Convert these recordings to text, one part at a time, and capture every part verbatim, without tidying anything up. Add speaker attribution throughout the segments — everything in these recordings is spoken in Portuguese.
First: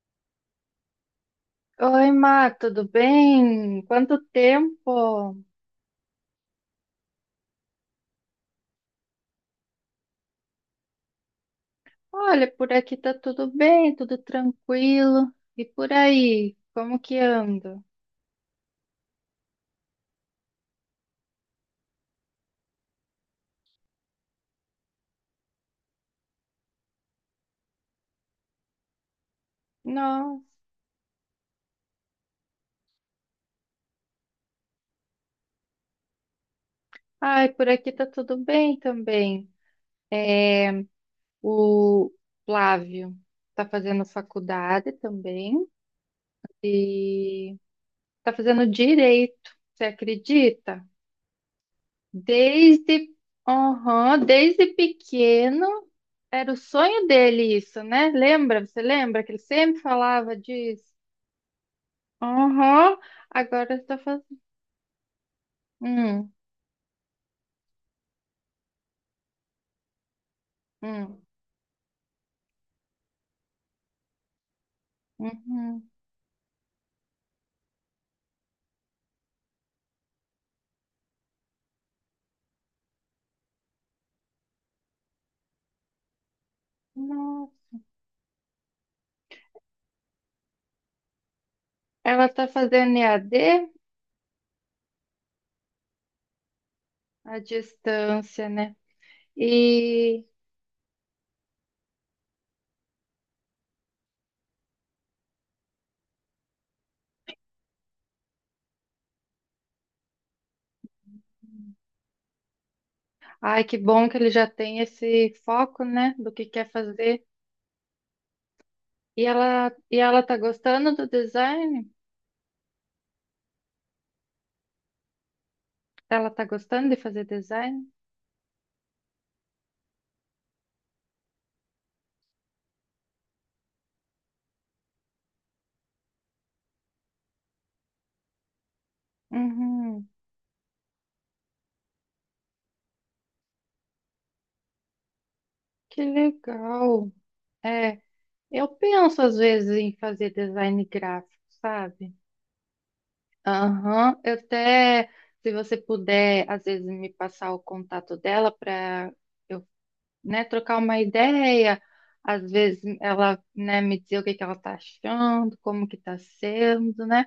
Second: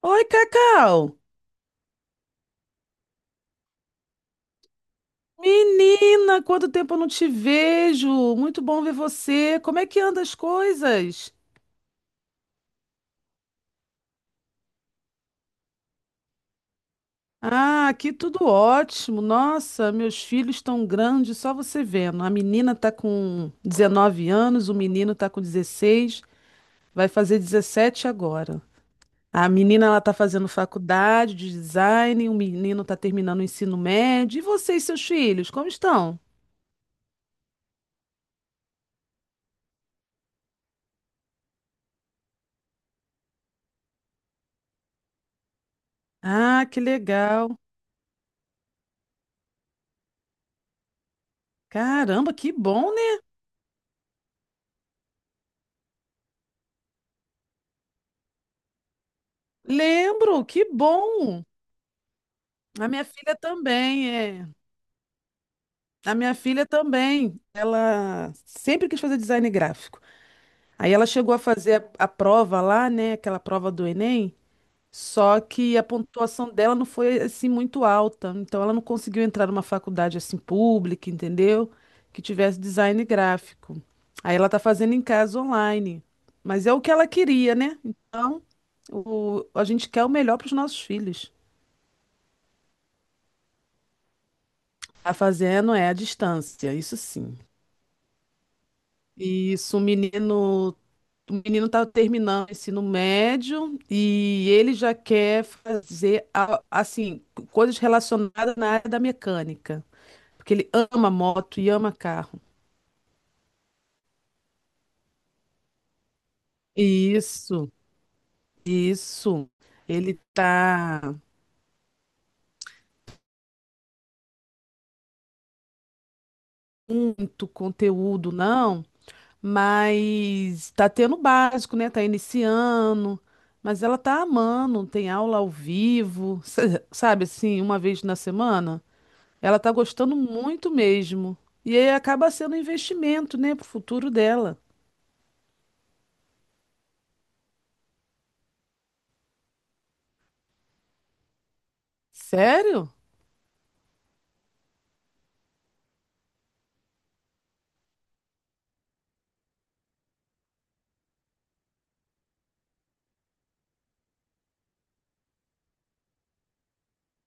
Speaker 1: Oi, Cacau!
Speaker 2: Oi, Má, tudo bem? Quanto tempo?
Speaker 1: Menina, quanto tempo eu não te vejo! Muito bom ver você. Como é que anda as coisas?
Speaker 2: Olha, por aqui tá tudo bem, tudo tranquilo. E por aí, como que anda?
Speaker 1: Ah, aqui tudo ótimo. Nossa, meus filhos estão grandes, só você vendo. A menina tá com dezenove anos, o menino tá com dezesseis, vai fazer dezessete agora. A menina ela tá
Speaker 2: Nossa,
Speaker 1: fazendo faculdade de design, o menino tá terminando o ensino médio. E vocês, seus filhos, como estão?
Speaker 2: ai, por aqui tá tudo bem também. É, o Flávio tá fazendo faculdade também
Speaker 1: Ah, que
Speaker 2: e
Speaker 1: legal.
Speaker 2: tá fazendo direito, você acredita?
Speaker 1: Caramba, que bom,
Speaker 2: Desde,
Speaker 1: né?
Speaker 2: aham, desde pequeno. Era o sonho dele isso, né? Lembra? Você lembra que ele sempre falava
Speaker 1: Lembro, que
Speaker 2: disso?
Speaker 1: bom! A
Speaker 2: Aham,
Speaker 1: minha filha
Speaker 2: agora está
Speaker 1: também,
Speaker 2: fazendo.
Speaker 1: é. A
Speaker 2: Hum,
Speaker 1: minha filha também, ela sempre quis fazer design gráfico. Aí ela
Speaker 2: hum,
Speaker 1: chegou a fazer a, a prova lá, né, aquela prova do Enem, só que a
Speaker 2: uhum.
Speaker 1: pontuação dela não foi assim muito alta, então ela não conseguiu entrar numa faculdade assim pública, entendeu? Que tivesse design gráfico. Aí ela tá fazendo em casa online, mas é o que ela queria,
Speaker 2: Nossa.
Speaker 1: né? Então, o, a gente quer o melhor para os nossos filhos.
Speaker 2: Ela está fazendo E A D
Speaker 1: Tá fazendo é a distância, isso
Speaker 2: à
Speaker 1: sim.
Speaker 2: distância, né?
Speaker 1: E isso, o
Speaker 2: E
Speaker 1: menino, o menino tá terminando o ensino médio e ele já quer fazer a- assim, coisas relacionadas na área da mecânica, porque ele ama moto e ama carro.
Speaker 2: ai, que bom que ele já tem esse foco, né? Do que quer fazer.
Speaker 1: Isso,
Speaker 2: E
Speaker 1: isso.
Speaker 2: ela, e
Speaker 1: Ele
Speaker 2: ela tá gostando do
Speaker 1: tá
Speaker 2: design? Ela tá gostando de fazer
Speaker 1: muito
Speaker 2: design?
Speaker 1: conteúdo, não? Mas tá tendo o básico, né? Tá iniciando, mas ela tá amando, tem aula ao vivo, sa- sabe assim, uma vez na semana. Ela tá
Speaker 2: Uhum.
Speaker 1: gostando muito mesmo. E aí acaba sendo um investimento, né, pro futuro dela.
Speaker 2: Que legal. É. Eu penso às vezes em fazer design gráfico, sabe?
Speaker 1: Sério?
Speaker 2: Aham, eu até, se você puder, às vezes me passar o contato dela para eu, né, trocar uma ideia. Às vezes ela, né, me dizer o que que ela tá achando, como que tá sendo, né?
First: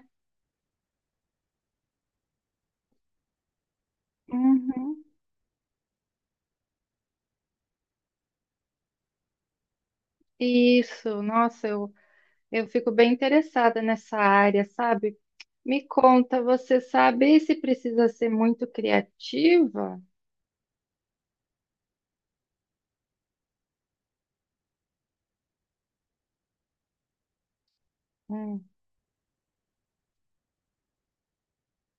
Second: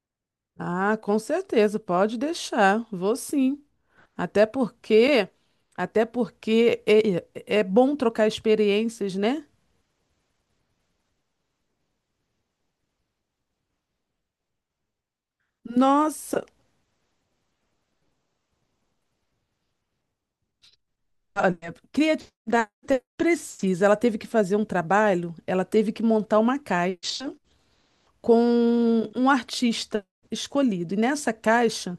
Speaker 1: Ah, com certeza, pode deixar. Vou sim. Até
Speaker 2: Uhum.
Speaker 1: porque, até porque é, é bom trocar experiências, né?
Speaker 2: Isso, nossa, eu, eu fico bem interessada nessa área, sabe? Me conta,
Speaker 1: Nossa,
Speaker 2: você sabe se precisa ser muito criativa?
Speaker 1: criatividade até precisa. Ela teve que fazer um trabalho, ela teve que montar uma caixa
Speaker 2: Hum,
Speaker 1: com um artista escolhido. E nessa caixa,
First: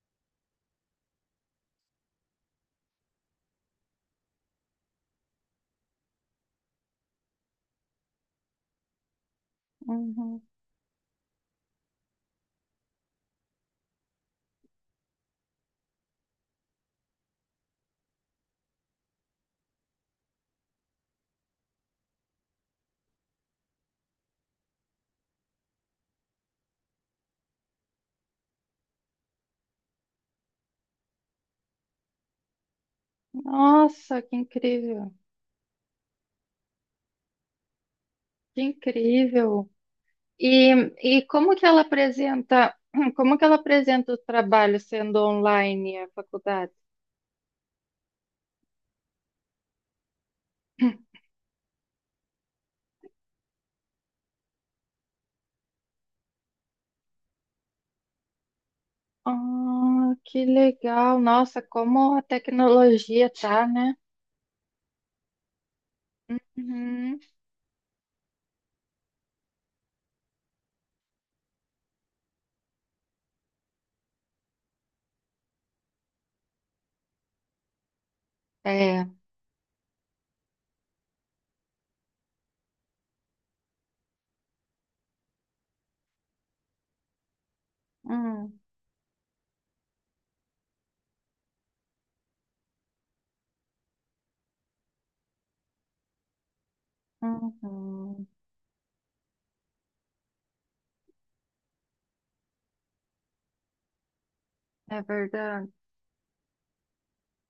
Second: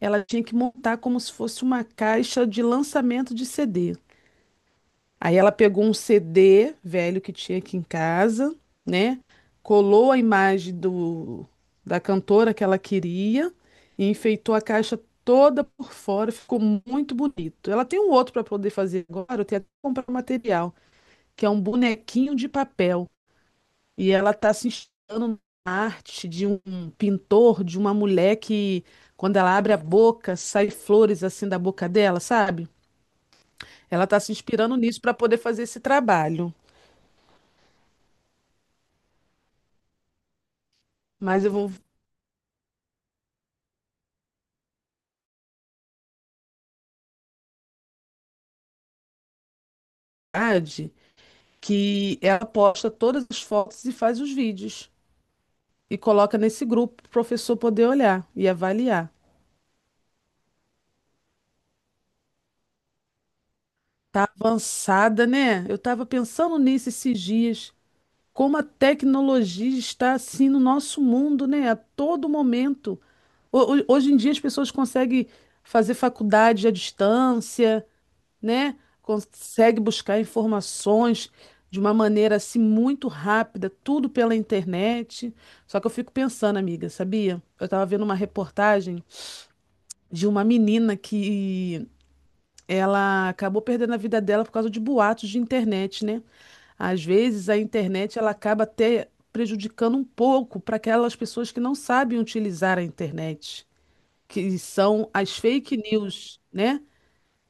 Speaker 1: ela tinha que montar como se fosse uma caixa de lançamento de C D. Aí ela pegou um C D velho que tinha aqui em casa, né? Colou a
Speaker 2: uhum.
Speaker 1: imagem do, da cantora que ela queria e enfeitou a caixa toda por fora, ficou muito bonito. Ela tem um outro para poder fazer agora, eu tenho até que comprar o material que é um bonequinho de papel. E ela está se inspirando na arte de um pintor, de uma mulher que, quando ela abre a boca, sai flores assim da boca dela, sabe? Ela está
Speaker 2: Nossa,
Speaker 1: se
Speaker 2: que
Speaker 1: inspirando nisso
Speaker 2: incrível,
Speaker 1: para poder fazer esse trabalho.
Speaker 2: que incrível. E, e
Speaker 1: Mas eu
Speaker 2: como que
Speaker 1: vou
Speaker 2: ela apresenta, como que ela apresenta o trabalho sendo online a faculdade?
Speaker 1: verdade que ela posta todas as fotos e faz os vídeos e coloca nesse grupo para o professor poder olhar e avaliar.
Speaker 2: Ah, que legal. Nossa, como a tecnologia tá, né?
Speaker 1: Tá avançada, né? Eu estava pensando nisso esses
Speaker 2: Uhum.
Speaker 1: dias. Como a tecnologia está assim no nosso mundo, né? A todo momento. Ho- ho- Hoje em dia as pessoas conseguem fazer faculdade à distância, né?
Speaker 2: É.
Speaker 1: Consegue buscar informações de uma maneira assim muito rápida, tudo pela internet. Só que eu fico pensando, amiga, sabia? Eu estava vendo uma
Speaker 2: Hum,
Speaker 1: reportagem de uma menina que ela acabou perdendo a vida dela por causa de boatos de internet, né? Às vezes a internet
Speaker 2: uhum.
Speaker 1: ela acaba até prejudicando um pouco para aquelas pessoas que não sabem utilizar a internet, que
Speaker 2: É
Speaker 1: são as
Speaker 2: verdade.
Speaker 1: fake news, né?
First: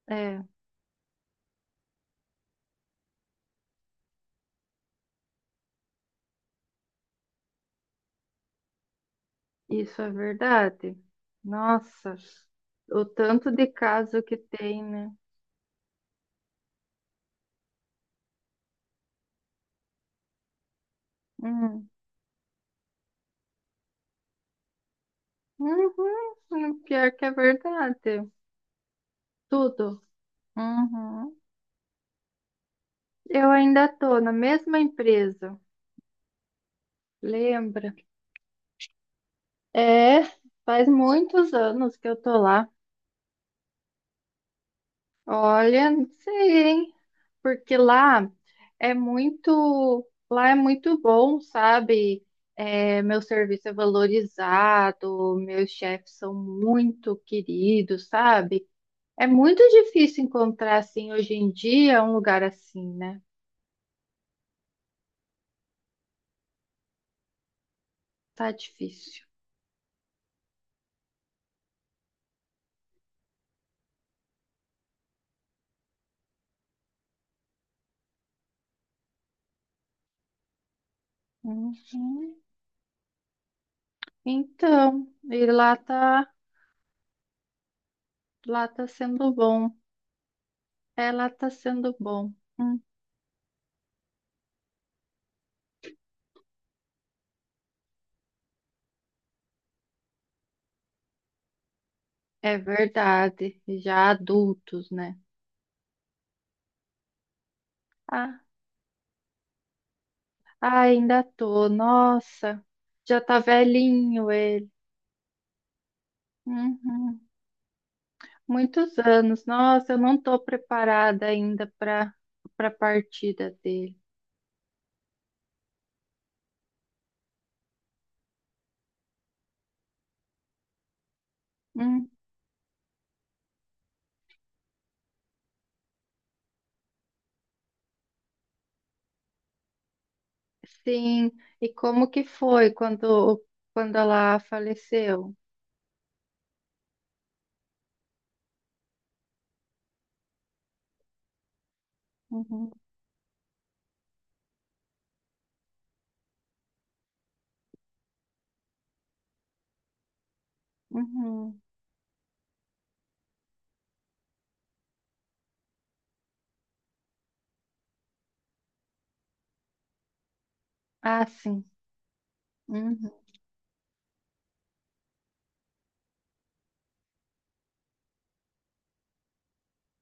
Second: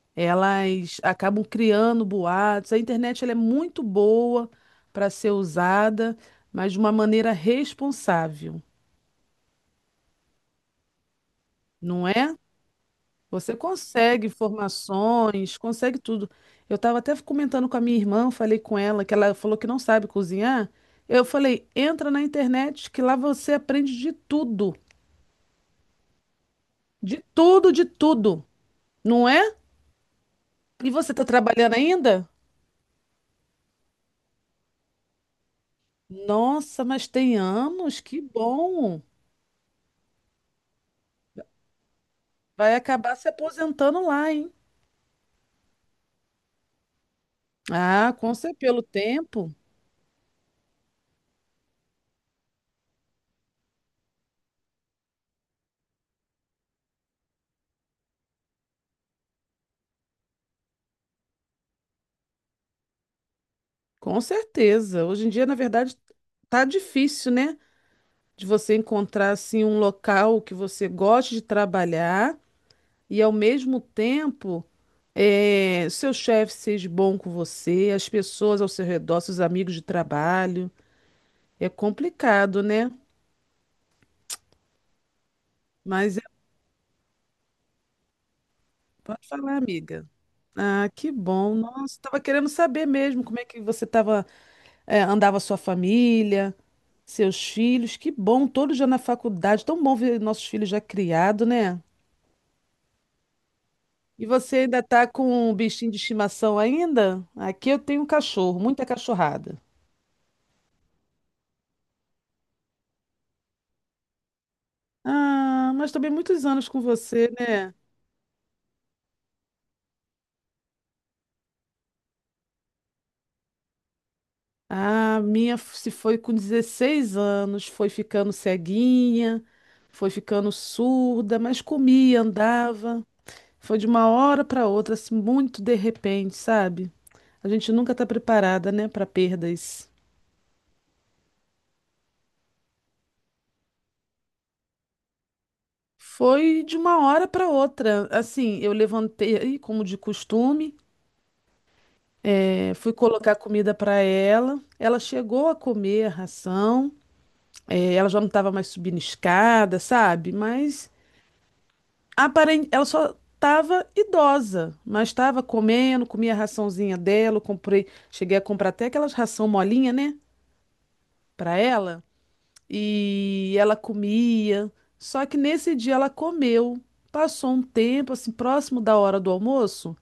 Speaker 2: É,
Speaker 1: Elas acabam criando boatos. A internet ela é muito boa para ser usada, mas de uma maneira responsável,
Speaker 2: isso é verdade.
Speaker 1: não
Speaker 2: Nossa,
Speaker 1: é?
Speaker 2: o tanto
Speaker 1: Você
Speaker 2: de caso
Speaker 1: consegue
Speaker 2: que tem, né?
Speaker 1: informações, consegue tudo. Eu estava até comentando com a minha irmã, falei com ela que ela falou que não sabe cozinhar. Eu falei,
Speaker 2: Hum.
Speaker 1: entra na internet que lá você aprende de tudo,
Speaker 2: Uhum. Pior
Speaker 1: de
Speaker 2: que é
Speaker 1: tudo, de
Speaker 2: verdade.
Speaker 1: tudo, não é?
Speaker 2: Tudo.
Speaker 1: E você está
Speaker 2: Uhum.
Speaker 1: trabalhando ainda?
Speaker 2: Eu ainda tô na mesma empresa,
Speaker 1: Nossa, mas tem
Speaker 2: lembra?
Speaker 1: anos, que bom.
Speaker 2: É, faz muitos anos que eu tô lá.
Speaker 1: Vai acabar se aposentando lá, hein?
Speaker 2: Olha, não sei, hein? Porque
Speaker 1: Ah,
Speaker 2: lá
Speaker 1: com certeza, pelo
Speaker 2: é
Speaker 1: tempo,
Speaker 2: muito, lá é muito bom, sabe? É, meu serviço é valorizado, meus chefes são muito queridos, sabe? É muito difícil encontrar assim hoje em dia um lugar assim, né?
Speaker 1: com certeza. Hoje em dia, na verdade, tá difícil, né? De
Speaker 2: Tá
Speaker 1: você
Speaker 2: difícil.
Speaker 1: encontrar assim um local que você goste de trabalhar e ao mesmo tempo eh, seu chefe seja bom com você, as pessoas ao seu redor, seus amigos de trabalho. É
Speaker 2: Uhum.
Speaker 1: complicado, né?
Speaker 2: Então, e lá
Speaker 1: Mas é-
Speaker 2: tá, lá tá
Speaker 1: Pode
Speaker 2: sendo
Speaker 1: falar,
Speaker 2: bom.
Speaker 1: amiga. Ah,
Speaker 2: É,
Speaker 1: que
Speaker 2: lá tá
Speaker 1: bom. Nossa,
Speaker 2: sendo
Speaker 1: estava
Speaker 2: bom.
Speaker 1: querendo
Speaker 2: Hum,
Speaker 1: saber mesmo como é que você tava, eh, andava a sua família, seus filhos. Que bom, todos já na faculdade. Tão bom ver nossos filhos já criados, né?
Speaker 2: É verdade. Já
Speaker 1: E você ainda
Speaker 2: adultos,
Speaker 1: tá
Speaker 2: né?
Speaker 1: com um bichinho de estimação ainda? Aqui eu tenho um
Speaker 2: Ah,
Speaker 1: cachorro, muita cachorrada.
Speaker 2: ah, ainda tô. Nossa, já tá velhinho ele.
Speaker 1: Ah, mas também muitos anos com
Speaker 2: Uhum.
Speaker 1: você, né?
Speaker 2: Muitos anos. Nossa, eu não tô preparada ainda para para partida dele.
Speaker 1: Ah, a minha f- se foi com dezesseis anos, foi ficando ceguinha, foi ficando surda, mas
Speaker 2: Hum,
Speaker 1: comia, andava. Foi de uma hora para outra, assim, muito de repente, sabe? A gente nunca tá preparada, né, para perdas.
Speaker 2: sim. E como que foi quando quando ela faleceu?
Speaker 1: Foi de uma hora para outra. Assim, eu levantei, como de costume.
Speaker 2: Uhum,
Speaker 1: É, fui colocar comida para ela. Ela chegou a comer a ração. É, ela já não estava mais subindo escada, sabe? Mas
Speaker 2: uhum.
Speaker 1: aparente, ela só estava idosa, mas estava comendo, comia a raçãozinha dela. Eu comprei, cheguei a comprar até aquelas ração molinha, né?
Speaker 2: Ah,
Speaker 1: Para
Speaker 2: sim.
Speaker 1: ela.
Speaker 2: Uhum.
Speaker 1: E ela comia. Só que nesse dia ela comeu. Passou um tempo, assim, próximo da hora do almoço.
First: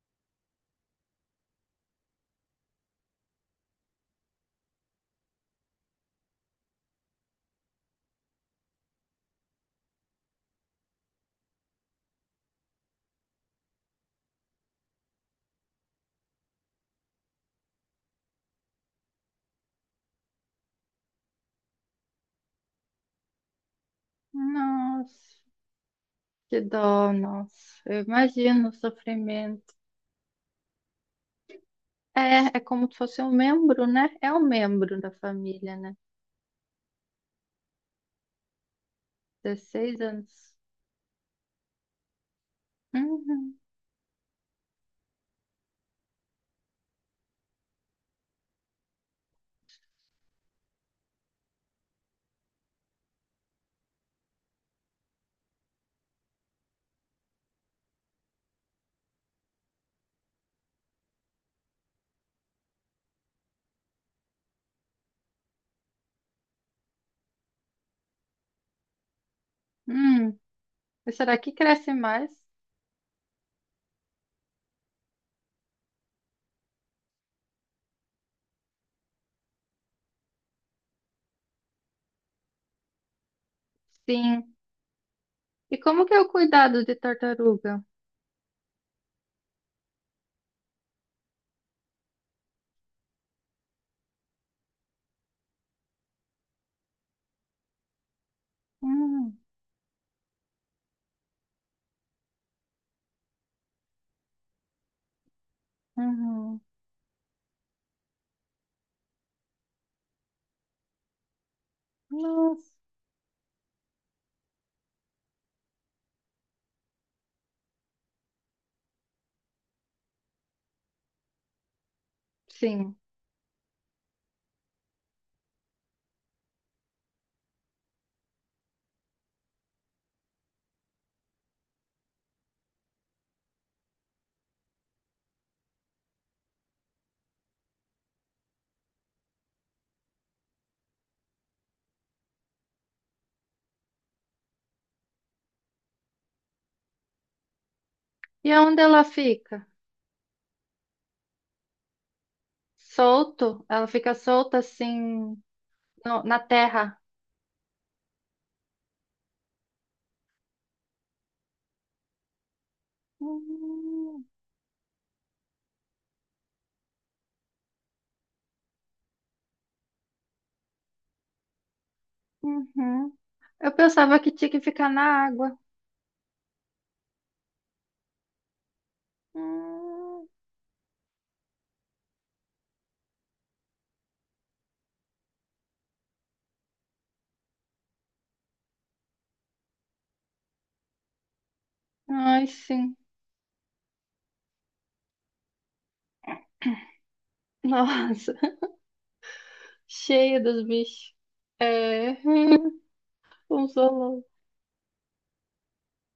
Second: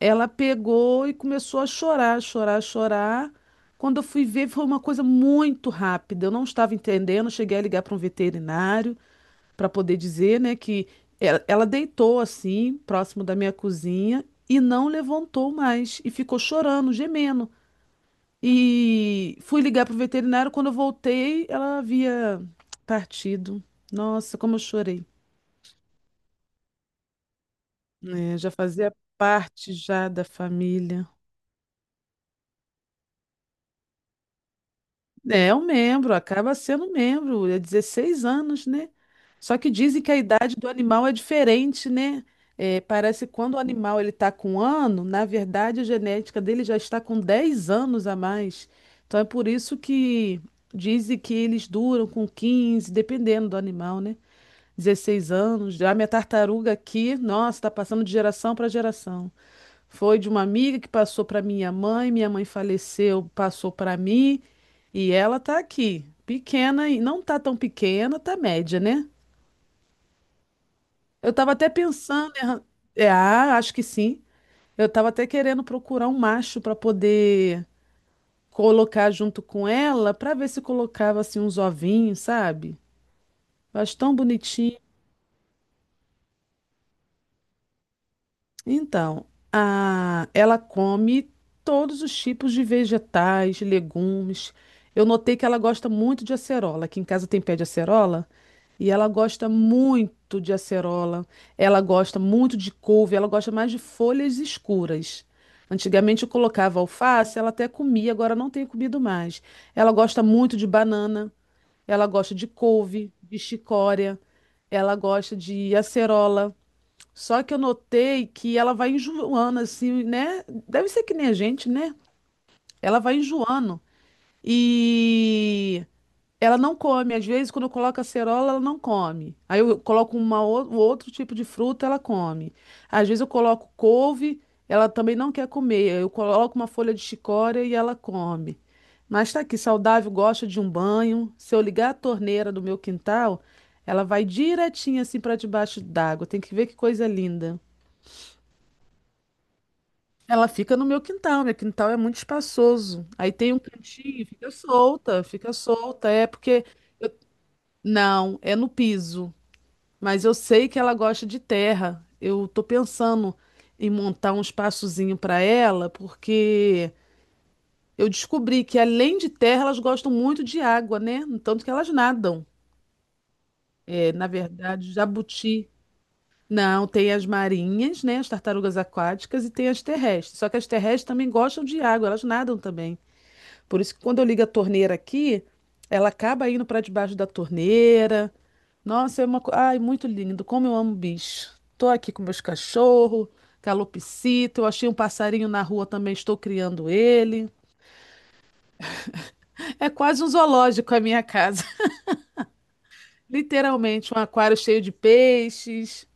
Speaker 1: Ela pegou e começou a chorar, chorar, chorar. Quando eu fui ver, foi uma coisa muito rápida. Eu não estava entendendo. Cheguei a ligar para um veterinário para poder dizer, né, que ela, ela deitou assim, próximo da minha cozinha, e não levantou mais. E ficou chorando, gemendo. E fui ligar para o veterinário. Quando eu voltei, ela havia partido. Nossa, como eu chorei.
Speaker 2: Nossa, que dó, nossa. Eu
Speaker 1: É, já
Speaker 2: imagino o
Speaker 1: fazia parte
Speaker 2: sofrimento.
Speaker 1: já da família.
Speaker 2: É, é como se fosse um membro, né? É um membro da
Speaker 1: É um
Speaker 2: família, né?
Speaker 1: membro, acaba sendo um membro, é dezesseis anos, né? Só que
Speaker 2: Dezesseis
Speaker 1: dizem que a
Speaker 2: anos.
Speaker 1: idade do animal é diferente, né? É, parece que quando
Speaker 2: Uhum.
Speaker 1: o animal ele está com um ano, na verdade a genética dele já está com dez anos a mais. Então é por isso que dizem que eles duram com quinze dependendo do animal, né? Dezesseis anos. Já minha tartaruga aqui, nossa, está passando de geração para geração. Foi de uma amiga que passou para minha mãe, minha mãe faleceu, passou para mim, e ela tá aqui, pequena e não tá tão pequena, tá média, né?
Speaker 2: Hum. E
Speaker 1: Eu
Speaker 2: será que
Speaker 1: tava até
Speaker 2: cresce mais?
Speaker 1: pensando, em arran- é, ah, acho que sim. Eu tava até querendo procurar um macho para poder colocar junto com ela, para ver se colocava assim uns ovinhos, sabe? Eu acho tão
Speaker 2: Sim.
Speaker 1: bonitinho.
Speaker 2: E como que é o cuidado de tartaruga?
Speaker 1: Então, a- ela come todos os tipos de vegetais, legumes. Eu notei que ela gosta muito de acerola. Aqui em casa tem pé de acerola e ela
Speaker 2: Hum.
Speaker 1: gosta muito de acerola. Ela gosta muito de couve, ela gosta mais de folhas escuras. Antigamente eu
Speaker 2: Uhum.
Speaker 1: colocava alface, ela até comia, agora não tem comido mais. Ela gosta muito de banana, ela gosta de
Speaker 2: Nossa.
Speaker 1: couve, de chicória, ela gosta de acerola. Só que eu notei que ela vai enjoando, assim, né? Deve ser que nem a gente, né?
Speaker 2: Sim.
Speaker 1: Ela vai enjoando. E ela não come. Às vezes, quando eu coloco acerola, ela não come. Aí eu coloco uma, ou- um outro tipo de fruta, ela come. Às vezes, eu coloco couve, ela também não quer comer. Eu coloco uma folha de chicória e ela come. Mas tá aqui, saudável, gosta de um banho. Se eu ligar a torneira do meu quintal, ela vai direitinho assim para debaixo d'água. Tem que ver que coisa linda.
Speaker 2: E onde ela fica?
Speaker 1: Ela fica no meu quintal, meu quintal é muito espaçoso. Aí tem um
Speaker 2: Solto? Ela fica
Speaker 1: cantinho, fica
Speaker 2: solta
Speaker 1: solta,
Speaker 2: assim
Speaker 1: fica solta.
Speaker 2: no-
Speaker 1: É
Speaker 2: na
Speaker 1: porque.
Speaker 2: terra?
Speaker 1: Não, é no piso. Mas eu sei que ela gosta de terra. Eu tô pensando em
Speaker 2: Hum.
Speaker 1: montar um espaçozinho para ela, porque eu descobri que além de terra, elas gostam muito de água, né? Tanto que elas nadam.
Speaker 2: Uhum. Eu
Speaker 1: É,
Speaker 2: pensava
Speaker 1: na
Speaker 2: que tinha que ficar
Speaker 1: verdade,
Speaker 2: na água.
Speaker 1: jabuti. Não, tem as marinhas, né? As tartarugas aquáticas e tem as
Speaker 2: Hum,
Speaker 1: terrestres. Só que as terrestres também gostam de água, elas nadam também. Por isso que quando eu ligo a torneira aqui, ela acaba indo para debaixo da torneira. Nossa, é uma coisa. Ai, muito lindo. Como eu amo bicho. Tô aqui com meus
Speaker 2: Ai, sim.
Speaker 1: cachorros, calopsita. Eu achei um passarinho na rua também, estou criando ele.
Speaker 2: Nossa,
Speaker 1: É quase um
Speaker 2: cheia dos
Speaker 1: zoológico a
Speaker 2: bichos.
Speaker 1: minha casa.
Speaker 2: É, um
Speaker 1: Literalmente, um
Speaker 2: zoológico.
Speaker 1: aquário cheio de peixes.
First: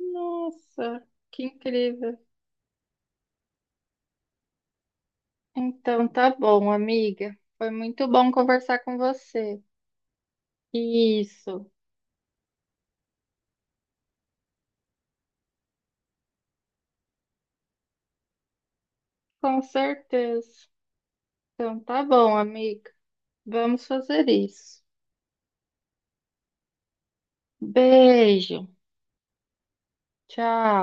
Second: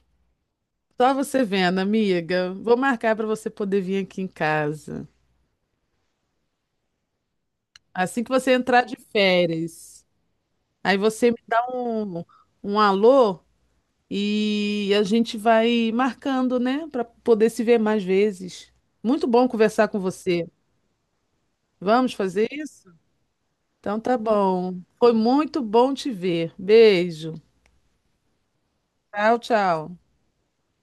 Speaker 2: Nossa,
Speaker 1: Só
Speaker 2: que
Speaker 1: você vendo,
Speaker 2: incrível.
Speaker 1: amiga. Vou marcar para você poder vir aqui em casa.
Speaker 2: Então, tá bom, amiga. Foi muito
Speaker 1: Assim
Speaker 2: bom
Speaker 1: que você
Speaker 2: conversar
Speaker 1: entrar
Speaker 2: com
Speaker 1: de
Speaker 2: você.
Speaker 1: férias. Aí você me dá
Speaker 2: Isso,
Speaker 1: um, um alô e a gente vai marcando, né, para poder se ver mais vezes. Muito bom
Speaker 2: com
Speaker 1: conversar com você.
Speaker 2: certeza. Então, tá
Speaker 1: Vamos
Speaker 2: bom,
Speaker 1: fazer
Speaker 2: amiga.
Speaker 1: isso?
Speaker 2: Vamos
Speaker 1: Então tá
Speaker 2: fazer isso.
Speaker 1: bom. Foi muito bom te ver. Beijo.
Speaker 2: Beijo.
Speaker 1: Tchau, tchau.
Speaker 2: Tchau.